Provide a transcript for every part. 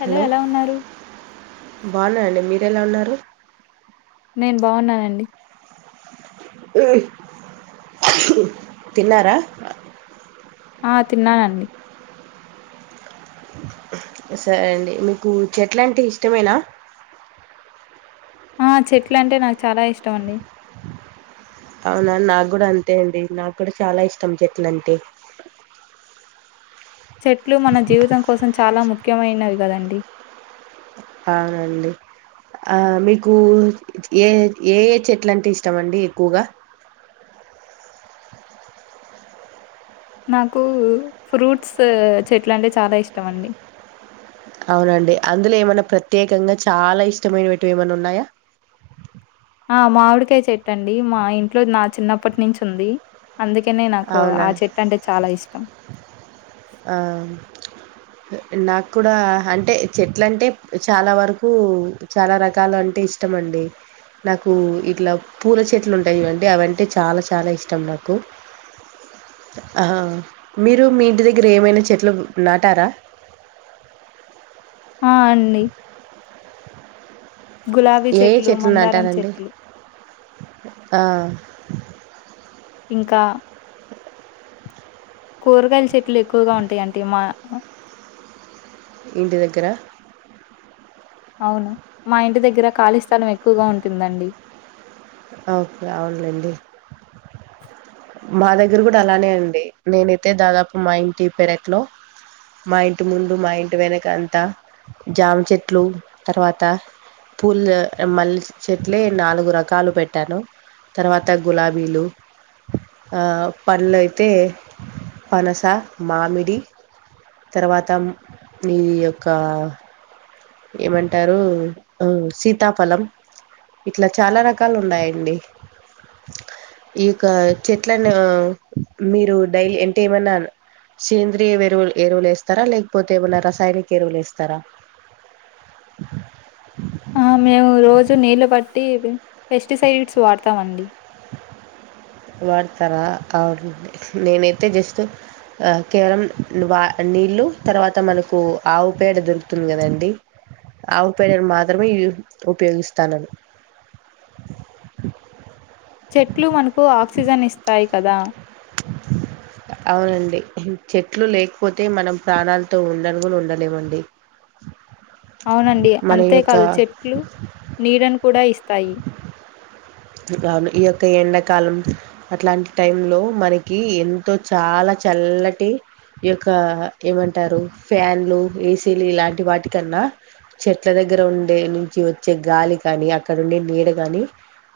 Hello ఎలా ఉన్నారు. బాగున్నా అండి మీరెలా ఉన్నారు. నేన్ బాగున్నానండి తిన్నారా ఆ తిన్నానండి. సరే అండి మీకు చెట్లు అంటే ఇష్టమేనా ఆ చెట్లు అంటే నాకు చాలా ఇష్టం అండి అవునా నాకు గూడా అంతే అండి నాకు కూడా చాలా ఇష్టం చెట్లు అంటే చెట్లు మన జీవితం కోసం చె చాలా ముఖ్యమైనవి కదండి అవునండి ఆ మీకు యేఏ యేఏ చెట్లు అంటే ఇష్టం అండి ఎక్కువగా, నాకు ఫ్రూట్స్ చెట్లు అంటే చాలా ఇష్టం అండి అవునండి అందులో ఏమన్నా ప్రత్యేకంగా చాలా ఇష్టమైనటివి ఏమైనా ఉన్నాయా ఆ మామిడికాయ్ చెట్టండి మా ఇంట్లో నా చిన్నప్పటి నుంచి ఉంది అందుకనే నాకు అవునా ఆ చెట్టు అంటే చాలా ఇష్టం ఆ నాక్కూడా అంటే చెట్లు అంటే చాలా వరకు చాలా రకాలు అంటే ఇష్టం అండి. నాకు ఇట్లా పూల చెట్లు ఉంటాయి చూడండి అవి అంటే చాలా చాలా ఇష్టం నాకు, ఆహా మీరు మీ ఇంటి దగ్ మీరు ఏమైనా చెట్లు నాటారా ఆ అండి గులాబీ ఏ ఏ చెట్లు మందారం నాటరు అండి చెట్లు ఆ ఇంకా కూరగాయల చెట్లు ఎక్కువగా ఉంటాయంటి మా ఇంటి దగ్గర అవును మా ఇంటి దగ్గర ఖాళీ స్థలం ఎక్కువగా ఉంటుందండి ఓకే అవునులేండి మా దగ్గర కూడా అలానే అండి, నేనైతే దాదాపు మా ఇంటి పెరట్లో మా ఇంటి ముందు మా ఇంటి వెనక అంతా జామ చెట్లు, తర్వాత పూలు మల్లె చెట్లే నాలుగు రకాలు పెట్టాను తర్వాత గులాబీలు. ఆ పళ్ళు అయితే పనస మామిడి తర్వాత నీయొక్క ఏమంటారు మ్ సీతాఫలం ఇట్ల చాలా రకాలు ఉన్నాయండి, ఈక చెట్లలను మీరు డైలీ అంటే, ఏమన్న సేంద్రియ ఎరువులు ఎరువులు వేస్తారా, లేకపోతే ఏమైనా రసాయనిక ఎరువులు వేస్తారా హ మేము రోజు నీళ్ళు బట్టి పెస్టిసైడ్స్ వాడతామండి వాడతారా అ నేనైతే జస్ట్ ఆ కేవలం వా నీళ్లు తర్వాత మనకు ఆవు పేడ దొరుకుతుంది కదండి, ఆవు పేడను మాత్రమే ఉ ఉపయోగిస్తాను. చెట్లు మనకు ఆక్సిజన్ ఇస్తాయి కదా అవునండి చెట్లు లేకపోతే మనం ప్రాణాలతో ఉండనుగును ఉండలేమండి అవునండి మన అంతేకాదు యొక్క చెట్లు నీడను కూడా ఇస్తాయి అవును ఈ యొక్క ఎండాకాలం అట్లాంటి టై లో మనకి ఎంతో చాలా చల్లటి, ఈ యొక్క ఏమంటారు ఫ్యాన్లు ఏసీలు ఇలాంటి వాటికన్నా, చెట్ల దగ్గర ఉండే నుంచి వచ్చే గాలి కాని అక్కడ ఉండే నీడ కాని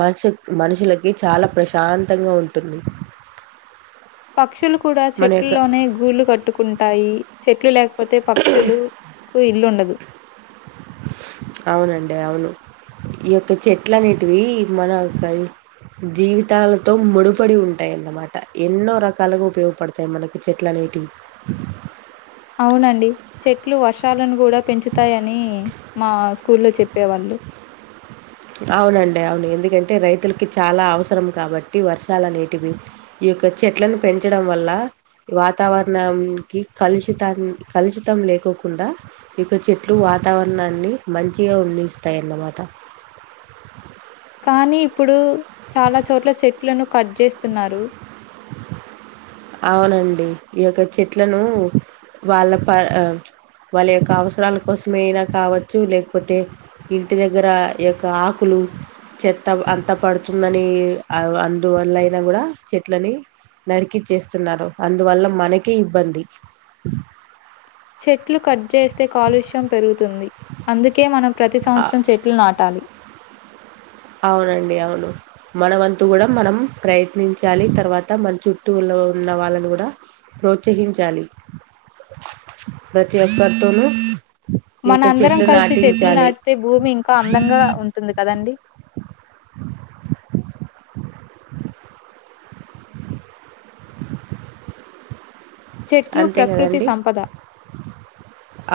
మనషు మనుషులకి చాలా ప్రశాంతంగా ఉంటుంది పక్షులుకు కూడా మన యొక్క చెట్లలోనే గూళ్ళలు కట్టుకుంటాయి చెట్లు లేక లేకపోతే పక్షులు కు ఇల్లు ఉండదు అవునండి అవును ఈ యొక్క చెట్ల అనేటివి, మన మ యొక్క జీవితాలతో ముడిపడి ఉంటాయిన్నమాట ఎన్నో రకాలుగా ఉపయోగపడతాయి మనకి చెట్లు అనేటివి అవునండి చెట్లు వర్షాలను కూడా పెంచుతాయని మా స్కూల్లో చెప్పేవాళ్ళు అవునండి అవును ఎందుకంటే రైతులకి చాలా అవసరం కాబట్టి వర్షాల నీటి బిందు ఈ యొక్క చెట్లను పెంచడం వల్ల వాతావరణానికి కలుషితాన్ని కలుషితం లేకోకుండా ఈ యొక్క చెట్లు వాతావరణాన్ని మంచిగా ఉండినిస్తాయి అన్నమాట కానీ ఇప్పుడు చాలా చోట్ల చెట్లను కట్ చేస్తున్నారు అవునండి ఈ యొక్క చెట్లను వాళ్ళ ప వాళ్ళ యొక్క అవసరాల కోసమే అయినా కావచ్చు లేకపోతే ఇంటి దగ్గర యొక్క ఆకులు చెత్త అంతా పడుతుందని అందువల్ల అయినా కూడా చెట్లని నరికిచ్చేస్ తున్నారు అందువల్ల మనకే ఇబ్బంది చెట్లు కట్ చేస్తే కాలుష్యం పెరుగుతుంది అందుకే మనం ప్రతి ఆ- సంవత్సరం చెట్లు నాటాలి అవునండి అవును మన వంతు కూడా మనం ప్రయత్నించాలి తర్వాత మన చుట్టూలో ఉన్న వాళ్ళను కూడా ప్రోత్సహించాలి ప్రతి ఒక్కరితోనూ ఈ మన యొక్క అందరం చెట్లు కలిసి చెట్లు నాటించాలి నాటితే భూమి ఇంకా అందంగా ఉంటుంది కదండి చెట్లు అంతే ప్రకృతి కదండి సంపద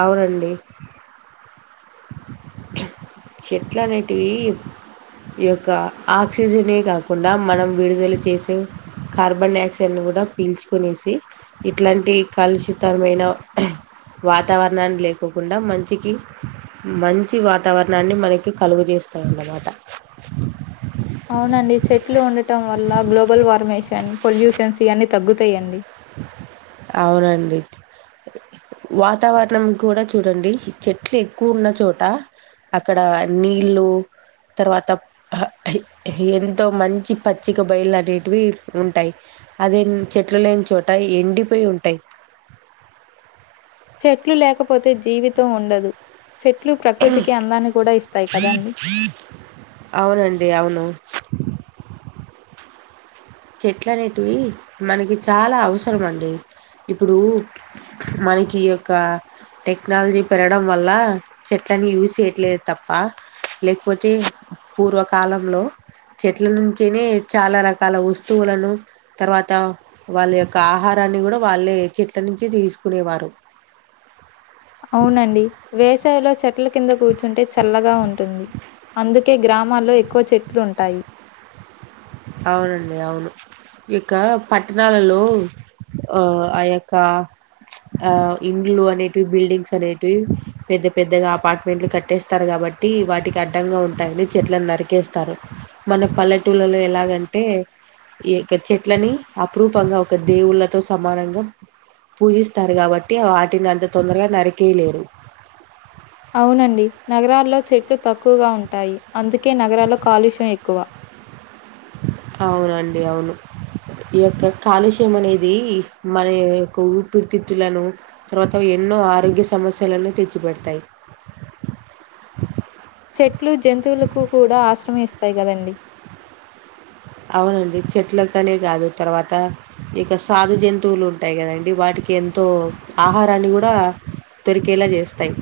అవునండి చెట్లు అనేటివి ఈ యొక్క ఆక్సిజనే కాకుండా మనం విడుదల చేసే కార్బన్ డైఆక్సైడ్ను కూడా పీల్చుకునేసి ఇట్లాంటి కాలుషితరమైన వాతావరణాన్ని లేకోకుండా మంచికి మఅన్ చి వాతావరణాన్ని మనకి కలుగు చేేస్తాయన్నమాట అవునండి చెట్లు ఉండటం వల్ల గ్లోబల్ వార్మేషన్ పొల్యూషన్స్ ఇవన్నీ తగ్గుతాయండీ అవునండి వాతావరణం కూడా చూడండి చెట్లు ఎక్కువ ఉన్న చోట అక్కడ నీళ్ళు తర్వాత హా హి హే ఎంతో మంచి పచ్చిక బయలు అనేటివి ఉంటాయి అదే చెట్లు లేని చో ట ఉంటాయి ఎండిపోయి ఉంటాయి చెట్లు లేకపోతే జీవితం ఉండదు చెట్లు హా ప్రకృతికి అందాన్ని కూడా ఇస్తాయి కదండి. అవునండి అవును చెట్లు అనేటివి మనకి చాలా అవసరం అండి ఇప్పుడు మనకి ఈ యొక్క టెక్నాలజీ పెరగడం వల్ల చెట్లని యూస్ చేయట్లేదు తప్ప లేకపోతే పూర్వకాలంలో చెట్ల నుంచేనే చాలా రకాల వస్తు స్తువులను తర్వాత వాళ్ళ యొక్క ఆహారాన్ని కూడా వాళ్ళే చెట్ల నుంచి తీసుకునేవారు అవునండి వేసవిలో చెట్ ట్ల కింద కూర్చుంటే చల్లగా ఉంటుంది అందుకే గ్రామాల్లో ఎక్కువ చెట్లు ఉంటాయి అవునండి అవును ఇక పట్టణాలలో ఆ ఆ యొక్క ఆ ఇండ్లు అనేటివి బిల్డింగ్స్ అనేటివి పెద్ద పెద్దగా అపార్ట్మెంట్లు కట్టేస్తారు కాబట్టి వాటికి అడ్డంగా ఉంటాయనీ చెట్లను నరికేస్తారు మన పల్లెటూలలో ఎలాగా అంటే ఈ యొక్క చెట్లని అపురూపంగా ఒక దేవుళ్ళతో సమానంగా పూజిస్తారు కాబట్టి వాటిని అంత తొందరగా నరికేయలేరు అవునండి నగరాల్లో చెట్లు తక్కువగా ఉంటాయి అందుకే నగరాల్లో కాలుష్యం ఎక్కువ అవునండి అవును ఈ యొక్క కాలుష్యం అనేది మన యొక్క ఊపిరితిత్తులను తర్వాత ఎన్నో ఆరోగ్య సమస్యలను తెచ్చి పెడతాయి చెట్లు జంతువులకు కూడా ఆస్ ఆశ్ర ఇస్తాయి కదండి అవునండి చెట్లకనే కాదు తర్వాత ఇక సాగు జంతువులు ఉంటాయి కదండడి వాటికి ఎంతో ఆహారాన్ని కూడా దొరికేలా చేస్తాయి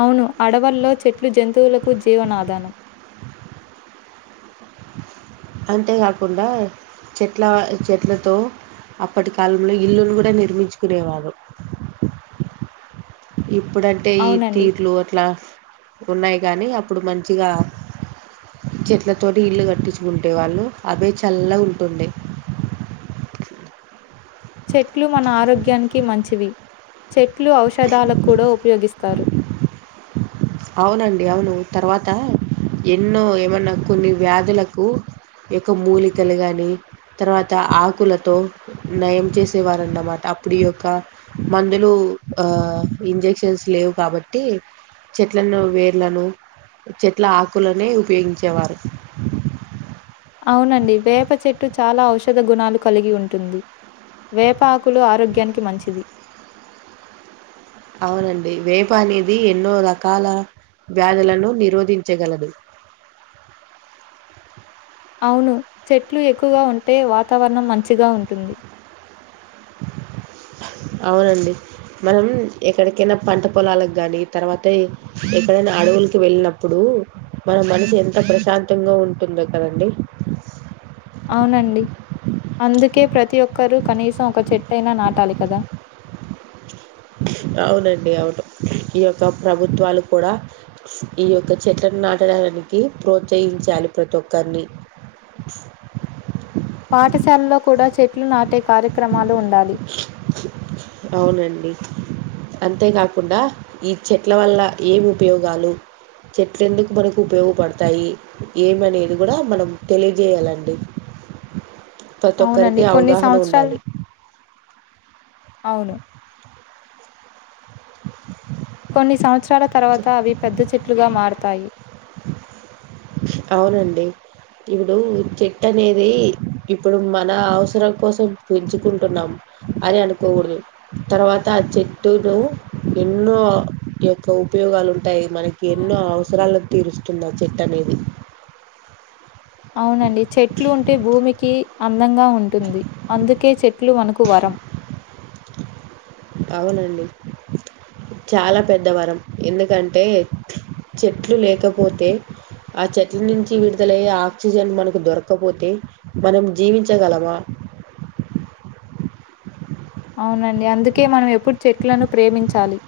అవును అడవల్లో చెట్లు జంతువులకు జీవనాధానం అంతేకాకుండా చెట్ల చెట్లతో అప్పటి కాలంలో ఇల్లును కూడా నిర్మించుకునేవారు ఇప్పుడంటే ఈ అవునండి. తీర్లు అట్లా ఉన్నాయి గానీ అప్పుడు మంచిగా చెట్లతోటి ఇల్లు కట్టించుకుంటే వాళ్ళు అవే చల్లగు ఉంటుండే చెట్లు మన ఆరోగ్యానికి మంచివి చెట్ లు ఔషధాలకు కూడా ఉపయోగిస్తారు అవునండి అవును తర్వాత ఎన్నో ఏమన్నా కొన్ని వ్యాధులకు యొక్క మూలికలు కానీ తర్వాత ఆకులతో నయం చేసేవారు అన్నమాట అప్పుడు ఈ యొక్క మందులు ఆ ఇంజక్షన్స్ లేవు కాబట్టి చెట్లను వేర్లను చెట్ల ఆకులనే ఉపయోగించేవారు అవునండి వేప చెట్టు చాలా ఔషధ గుణాలు కలిగి ఉంటుంది వేప ఆకులు ఆరోగ్యానికి మంచిది అవునండి వేప అనేది ఎన్నో రకాల వ్యాధులను నిరోధించగలదు అవును చెట్లు ఎక్కువగా ఉంటే వాతావరణం మంచిగా ఉంటుంది అవునండి మనం ఎక్కడికైనా పంట పొలాలకు ని తర్వాత ఎక్కడైనా అడవులకి వెళ్ళినప్పుడు మన మనసు ఎంత ప్రశాంతంగా ఉంటుందో కదండి అవునండి అందుకే ప్రతి ఒక్కరూ కనీసం ఒక చెట్టయినా నాటాలి కదా అవునండి అవును ఈ యొక్క ప్రభుత్వాలు కూడా ఈ యొక్క చెట్లను నాటడానికి ప్రోత్సహించాలి ప్రతి ఒక్కరిని పాఠశాలలో కూడా చెట్లు నాటి అంటే కార్యక్రమాలు ఉండాలి అవునండి అంతేకాకుండా ఈ చెట్ల వల్ల ఏమి ఉపయోగాలు చెట్లు ఎందుకు మనకు ఉపయోగపడతాయి ఏమనేది కూడా మనం తెలియజేయాలండి ప్రతి అవునండి ఒక్కరికి కొన్ని అవగాహన సంవత్సరాలు ఉండాలి అవును [inaudible] కొన్ని సంవత్సరాల తర్వాత అవి పెద్ద చెట్లుగా మార తాయి అవునండి ఇప్పుడు చెట్టు అనేది ఇప్పుడు మన అవసరం కోసం పెంచుకుంటున్నాం అని అనుకోకూడదు తర్వాత ఆ చెట్టును ఎన్నో యొక్క ఉపయోగాలు ఉంట ఉంటాయి మనకి ఎన్నో అవసరాలు తీరుస్తుంది చెట్టు అనేది అవునండి చెట్లు ఉంటే భూమికి అందంగా ఉంటుంది అందుకే చెట్లు మనకు వరం అవునండి చాలా పెద్దవరం ఎందుకంటే చెట్లు లేకపోతే ఆ చెట్ల నుంచి విడుదలయ్యే ఆక్సిజన్ మనకు దొరకపోతే మనం జీవించగలమా అవునండి అందుకే మనం ఎప్పుడు చెట్లను ప్రేమించాలి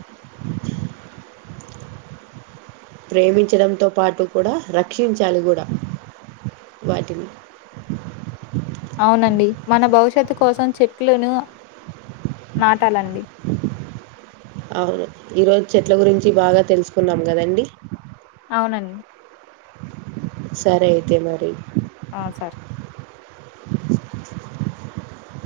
ప్రేమించడంతో పాటు కూడా రక్షించాలి కూడా వాటిని అవునండి మన భవిష్యత్తు కోసం చెట్లను నాటాలండి అవును ఈరోజు చెట్ల గురించి బాగా తెలుసుకున్నాం కదండి అవునండి సరే అయితే మరి ఆ! సరే.